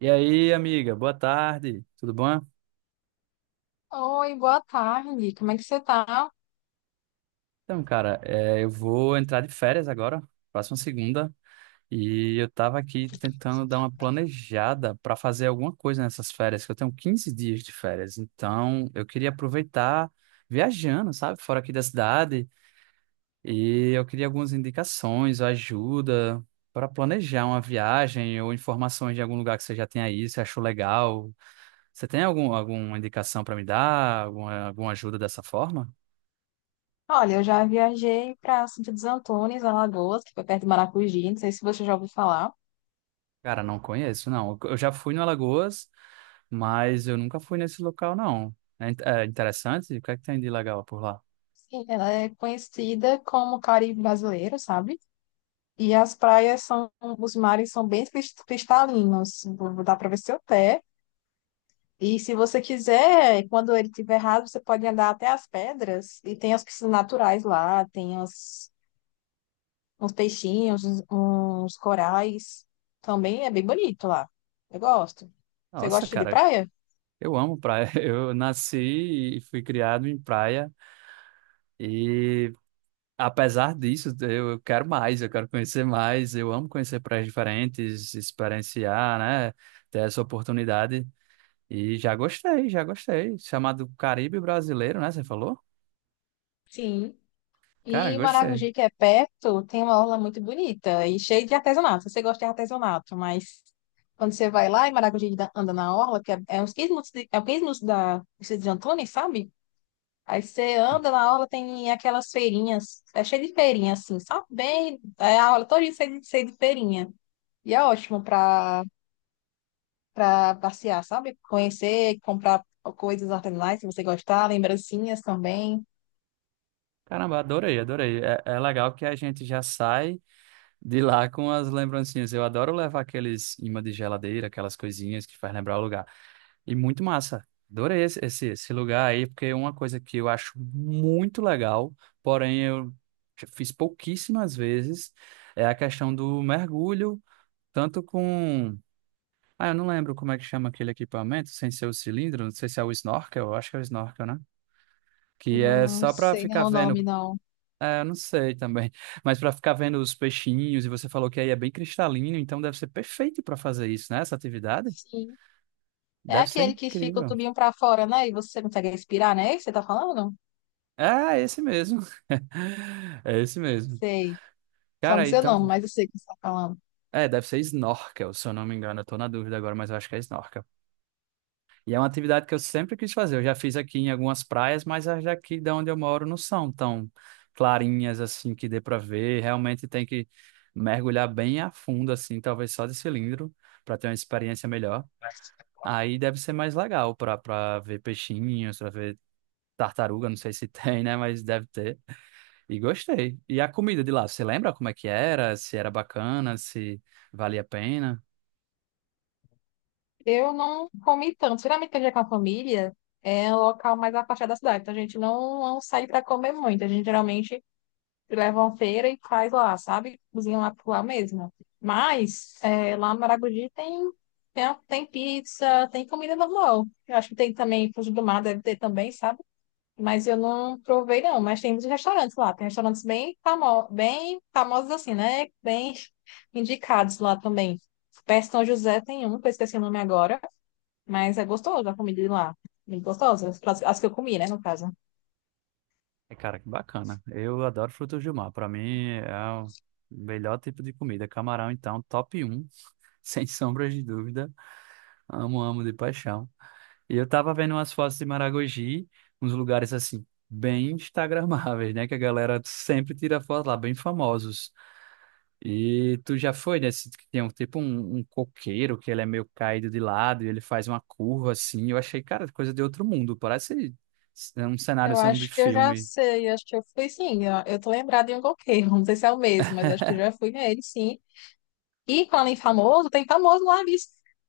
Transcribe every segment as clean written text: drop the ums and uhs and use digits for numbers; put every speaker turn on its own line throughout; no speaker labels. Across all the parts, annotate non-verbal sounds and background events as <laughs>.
E aí, amiga, boa tarde, tudo bom?
Oi, boa tarde. Como é que você tá?
Então, cara, é, eu vou entrar de férias agora, próxima segunda, e eu tava aqui tentando dar uma planejada para fazer alguma coisa nessas férias, que eu tenho 15 dias de férias, então eu queria aproveitar viajando, sabe, fora aqui da cidade, e eu queria algumas indicações ajuda para planejar uma viagem ou informações de algum lugar que você já tem aí, se achou legal. Você tem alguma indicação para me dar, alguma ajuda dessa forma?
Olha, eu já viajei para Santa dos Antônios, Alagoas, que foi perto de Maracujá. Não sei se você já ouviu falar.
Cara, não conheço, não. Eu já fui no Alagoas, mas eu nunca fui nesse local, não. É, é interessante? O que é que tem de legal por lá?
Sim, ela é conhecida como Caribe brasileiro, sabe? E as praias são, os mares são bem cristalinos. Dá para ver seu pé. E se você quiser, quando ele estiver raso, você pode andar até as pedras. E tem as piscinas naturais lá, tem as uns peixinhos, uns corais. Também é bem bonito lá. Eu gosto. Você
Nossa,
gosta de
cara,
praia?
eu amo praia. <laughs> Eu nasci e fui criado em praia. E apesar disso, eu quero mais, eu quero conhecer mais. Eu amo conhecer praias diferentes, experienciar, né? Ter essa oportunidade. E já gostei, já gostei. Chamado Caribe Brasileiro, né? Você falou?
Sim.
Cara,
E
gostei.
Maragogi, que é perto, tem uma orla muito bonita e cheia de artesanato. Você gosta de artesanato, mas quando você vai lá e anda na orla, que é, é uns 15 minutos, de, é 15 minutos da Cidade de Antônio, sabe? Aí você anda na orla, tem aquelas feirinhas, é cheio de feirinha, assim, sabe? Bem, é a orla toda cheia de feirinha. E é ótimo para passear, sabe? Conhecer, comprar coisas artesanais, se você gostar, lembrancinhas também.
Caramba, adorei, adorei. É, é legal que a gente já sai. De lá com as lembrancinhas. Eu adoro levar aqueles imãs de geladeira, aquelas coisinhas que faz lembrar o lugar. E muito massa. Adorei esse lugar aí, porque é uma coisa que eu acho muito legal, porém eu já fiz pouquíssimas vezes, é a questão do mergulho, tanto com. Ah, eu não lembro como é que chama aquele equipamento, sem ser o cilindro, não sei se é o snorkel, eu acho que é o snorkel, né?
Eu
Que é
não
só para
sei
ficar
não o
vendo
nome, não.
é, eu não sei também. Mas para ficar vendo os peixinhos, e você falou que aí é bem cristalino, então deve ser perfeito para fazer isso, né? Essa atividade
Sim. É
deve ser
aquele que fica o
incrível.
tubinho para fora, né? E você consegue respirar, né? É isso que você tá falando?
É, é esse mesmo. <laughs> É esse mesmo.
Sei. Só não
Cara,
sei o
então.
nome, mas eu sei o que você tá falando.
É, deve ser snorkel, se eu não me engano. Eu tô na dúvida agora, mas eu acho que é snorkel. E é uma atividade que eu sempre quis fazer. Eu já fiz aqui em algumas praias, mas as daqui de onde eu moro não são tão clarinhas assim que dê para ver. Realmente tem que mergulhar bem a fundo, assim, talvez só de cilindro, para ter uma experiência melhor. Aí deve ser mais legal pra ver peixinhos, pra ver tartaruga, não sei se <laughs> tem, né? Mas deve ter. E gostei. E a comida de lá, você lembra como é que era? Se era bacana, se valia a pena?
Eu não comi tanto. Geralmente, quando a gente é com a família, é um local mais afastado da cidade. Então, a gente não sai para comer muito. A gente geralmente leva uma feira e faz lá, sabe? Cozinha lá por lá mesmo. Mas é, lá no Maragogi tem pizza, tem comida normal. Eu acho que tem também, frutos do mar deve ter também, sabe? Mas eu não provei, não. Mas tem muitos restaurantes lá. Tem restaurantes bem famosos, assim, né? Bem indicados lá também. Perto de São José tem um, que eu esqueci o nome agora. Mas é gostoso a comida de lá. Bem gostosa. As que eu comi, né, no caso.
E, cara, que bacana. Eu adoro frutos do mar. Pra mim é o melhor tipo de comida. Camarão, então, top um, <laughs> sem sombras de dúvida. Amo, amo de paixão. E eu tava vendo umas fotos de Maragogi, uns lugares assim, bem instagramáveis, né? Que a galera sempre tira foto lá, bem famosos. E tu já foi nesse que tem um tipo um, um coqueiro que ele é meio caído de lado e ele faz uma curva assim. Eu achei, cara, coisa de outro mundo. Parece um cenário
Eu
assim, de
acho que eu já
filme.
sei, acho que eu fui sim, eu tô lembrada em um coqueiro, não sei se é o mesmo, mas acho que já fui nele, sim. E quando em famoso, tem famoso lá, bicho.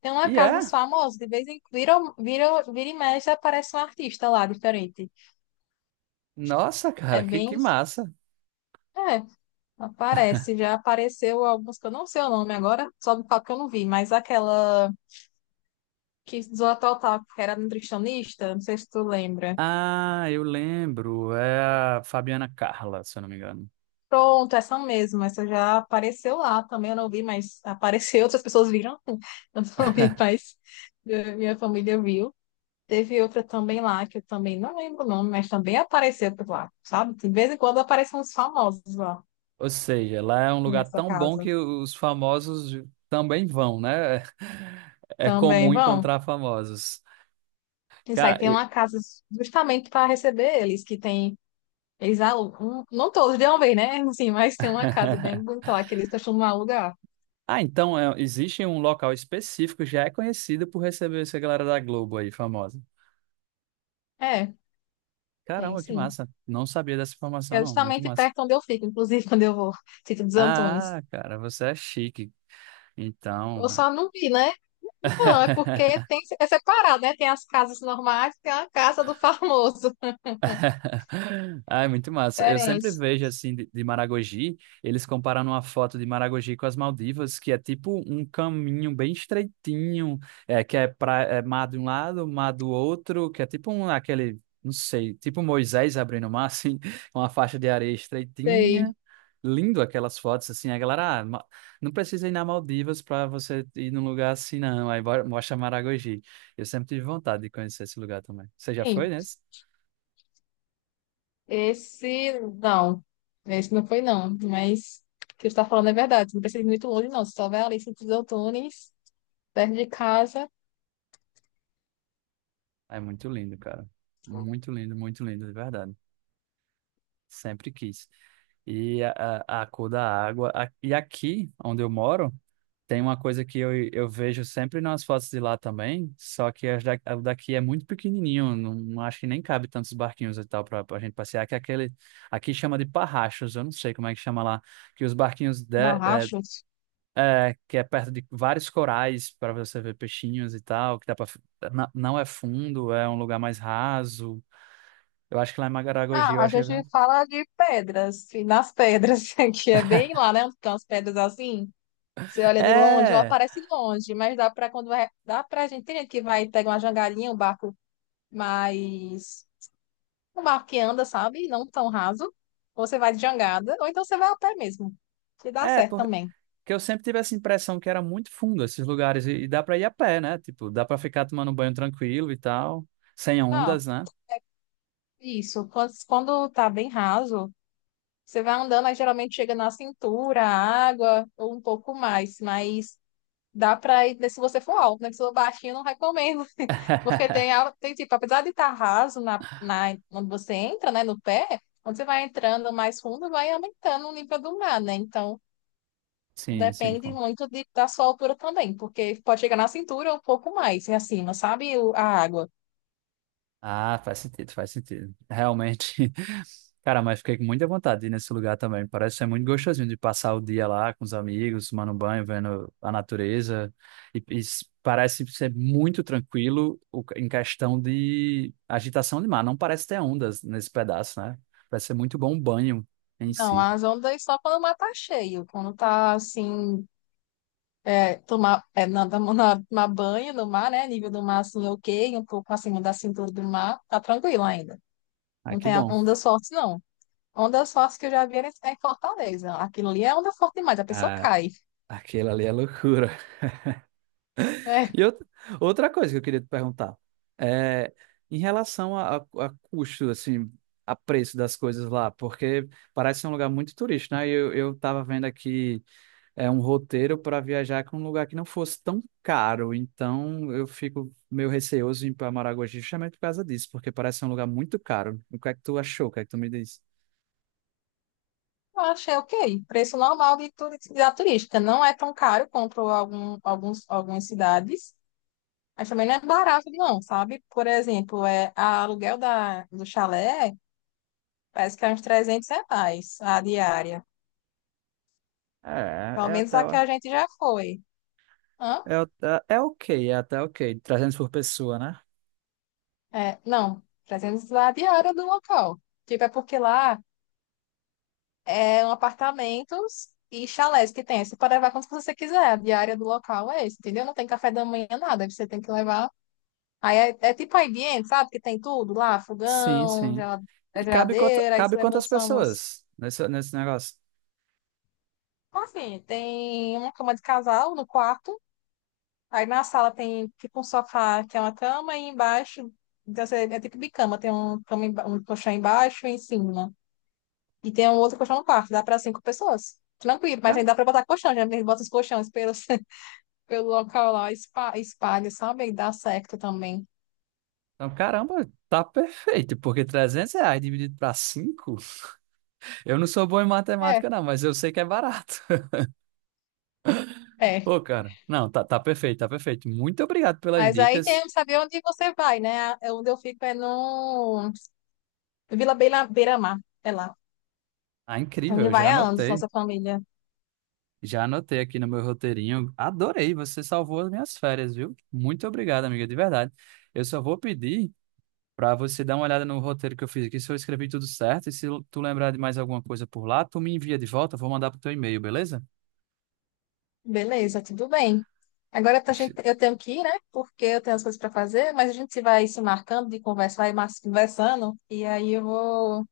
Tem uma
E
casa dos
é,
famosos, de vez em quando, vira e mexe, aparece um artista lá, diferente.
nossa, cara,
É
que
bem,
massa.
é, Aparece, já apareceu alguns que eu não sei o nome agora, só do palco que eu não vi, mas aquela que zoa total, que era nutricionista, não sei se tu lembra.
Ah, eu lembro. É a Fabiana Carla, se eu não me engano.
Pronto, essa mesmo, essa já apareceu lá também, eu não vi, mas apareceu, <laughs> outras pessoas viram, <laughs> eu não vi,
<laughs>
mas minha família viu. Teve outra também lá, que eu também não lembro o nome, mas também apareceu por lá, sabe? De vez em quando aparecem uns famosos lá
Ou seja, lá é um lugar
nessa
tão bom
casa.
que os famosos também vão, né? <laughs> É
Também
comum
vão.
encontrar famosos.
Isso
Cara,
aí tem
eu...
uma casa justamente para receber eles, que tem, eles alugam, não todos de uma vez, né? <laughs> Sim, mas tem uma casa bem
<laughs>
bonita lá que eles costumam alugar.
Ah, então é, existe um local específico que já é conhecido por receber essa galera da Globo aí, famosa.
É, tem
Caramba, que
sim.
massa. Não sabia dessa informação,
É
não. Muito
justamente
massa.
perto onde eu fico, inclusive <laughs> quando eu vou, Sítio dos Antunes.
Ah, cara, você é chique. Então.
Eu só não vi, né? Não, é
<laughs>
porque tem, é separado, né? Tem as casas normais, tem a casa do <laughs> famoso.
<laughs> Ai, muito massa. Eu sempre
Diferente.
vejo assim de, Maragogi, eles comparando uma foto de Maragogi com as Maldivas, que é tipo um caminho bem estreitinho, é, que é, pra, é mar de um lado, mar do outro, que é tipo um, aquele, não sei, tipo um Moisés abrindo o mar, assim, <laughs> uma faixa de areia
Sei.
estreitinha. Lindo aquelas fotos, assim, a galera, ah, não precisa ir na Maldivas para você ir num lugar assim, não. Aí mostra Maragogi. Eu sempre tive vontade de conhecer esse lugar também. Você já foi
Sim,
né?
esse não. Esse não foi, não. Mas o que você está falando é verdade. Não precisa ir muito longe, não. Se só vai ali, Sítio dos Antunes, perto de casa,
É muito lindo, cara. Muito lindo, de verdade. Sempre quis. E a, a cor da água. A- e aqui, onde eu moro, tem uma coisa que eu vejo sempre nas fotos de lá também, só que as da, a daqui é muito pequenininho, não, não acho que nem cabe tantos barquinhos e tal para a gente passear, que é aquele, aqui chama de parrachos, eu não sei como é que chama lá, que os barquinhos de, é,
Barrachos.
é, que é perto de vários corais para você ver peixinhos e tal, que dá para não é fundo, é um lugar mais raso. Eu acho que lá em Maragogi, eu
Ah, a
acho que...
gente fala de pedras, e nas pedras, <laughs> que é bem lá, né? Onde estão as pedras assim. Você olha de longe, ela
É,
parece longe, mas dá para quando vai, dá para gente, tem gente que vai pega uma jangadinha, um barco mais um barco que anda, sabe? Não tão raso. Ou você vai de jangada, ou então você vai a pé mesmo. Que dá
é,
certo
porque
também.
eu sempre tive essa impressão que era muito fundo esses lugares e dá pra ir a pé, né? Tipo, dá pra ficar tomando banho tranquilo e tal, sem
Ah,
ondas, né?
isso. Quando tá bem raso, você vai andando, aí geralmente chega na cintura, a água, ou um pouco mais, mas dá pra ir, né, se você for alto, né? Se for baixinho, eu não recomendo. <laughs> Porque
<laughs>
tem tipo, apesar de estar raso onde você entra, né, no pé, quando você vai entrando mais fundo, vai aumentando o nível do mar, né? Então,
Sim, sim.
depende muito da sua altura também, porque pode chegar na cintura ou um pouco mais, e acima, sabe? A água.
Ah, faz sentido, faz sentido. Realmente. <laughs> Cara, mas fiquei com muita vontade de ir nesse lugar também. Parece ser muito gostosinho de passar o dia lá com os amigos, tomando banho, vendo a natureza. E parece ser muito tranquilo em questão de agitação de mar. Não parece ter ondas nesse pedaço, né? Parece ser muito bom o banho em
Não,
si.
as ondas só quando o mar tá cheio, quando tá assim. É, tomar, é, na, na, na- Tomar banho no mar, né? Nível do mar assim, ok, um pouco acima da cintura do mar, tá tranquilo ainda.
Ah,
Não
que
tem
bom.
onda forte, não. Onda forte que eu já vi era em Fortaleza. Aquilo ali é onda forte demais, a pessoa
Ah,
cai.
aquilo ali é loucura.
É,
E outra, outra coisa que eu queria te perguntar é em relação a, a custo, assim, a preço das coisas lá, porque parece ser um lugar muito turístico, né? E eu tava vendo aqui é um roteiro para viajar com um lugar que não fosse tão caro, então eu fico meio receoso em ir para Maragogi justamente por causa disso, porque parece ser um lugar muito caro. O que é que tu achou? O que é que tu me diz?
eu achei ok. Preço normal da turística. Não é tão caro quanto algumas cidades, mas também não é barato, não, sabe? Por exemplo, é, a aluguel do chalé parece que é uns R$ 300 a diária.
É,
Pelo
é
menos
até,
a que a gente já foi. Hã?
é, o- é ok. é até ok. 300 por pessoa, né?
É, não, 300 a diária do local. Tipo, é porque lá. É um apartamentos e chalés que tem. Você pode levar quanto você quiser. A diária do local é esse, entendeu? Não tem café da manhã, nada. Aí você tem que levar. Aí é, é tipo a ambiente, sabe? Que tem tudo lá,
Sim,
fogão,
sim.
é
E cabe,
geladeira, aí
cabe
você leva
quantas
só umas.
pessoas nesse negócio?
Enfim, tem uma cama de casal no quarto. Aí na sala tem tipo um sofá que é uma cama, e embaixo então, você é tipo bicama, tem um, um colchão embaixo e em cima. E tem um outro colchão no quarto, dá para cinco pessoas. Tranquilo, mas
Ca-
ainda dá pra botar colchão, já bota os colchões pelo local lá, espalha, sabe? E dá certo também.
Então, caramba, tá perfeito, porque 300 reais dividido para cinco. <laughs> Eu não sou bom em
É,
matemática, não, mas eu sei que é barato. <laughs>
é.
Pô, cara, não, tá, tá perfeito, tá perfeito. Muito obrigado pelas
Mas aí tem
dicas.
que saber onde você vai, né? É, onde eu fico é no Beira-Mar, é lá.
Ah, incrível,
Onde
eu já
vai há anos,
anotei.
nossa família.
Já anotei aqui no meu roteirinho. Adorei, você salvou as minhas férias, viu? Muito obrigado, amiga, de verdade. Eu só vou pedir para você dar uma olhada no roteiro que eu fiz aqui, se eu escrevi tudo certo, e se tu lembrar de mais alguma coisa por lá, tu me envia de volta, vou mandar pro teu e-mail, beleza?
Beleza, tudo bem. Agora eu tenho que ir, né? Porque eu tenho as coisas para fazer, mas a gente vai se marcando de conversar e conversando. E aí eu vou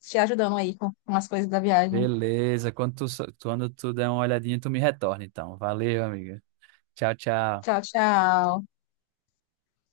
te ajudando aí com as coisas da viagem.
Beleza, quando tu der uma olhadinha, tu me retorna, então. Valeu, amiga. Tchau, tchau.
Tchau, tchau.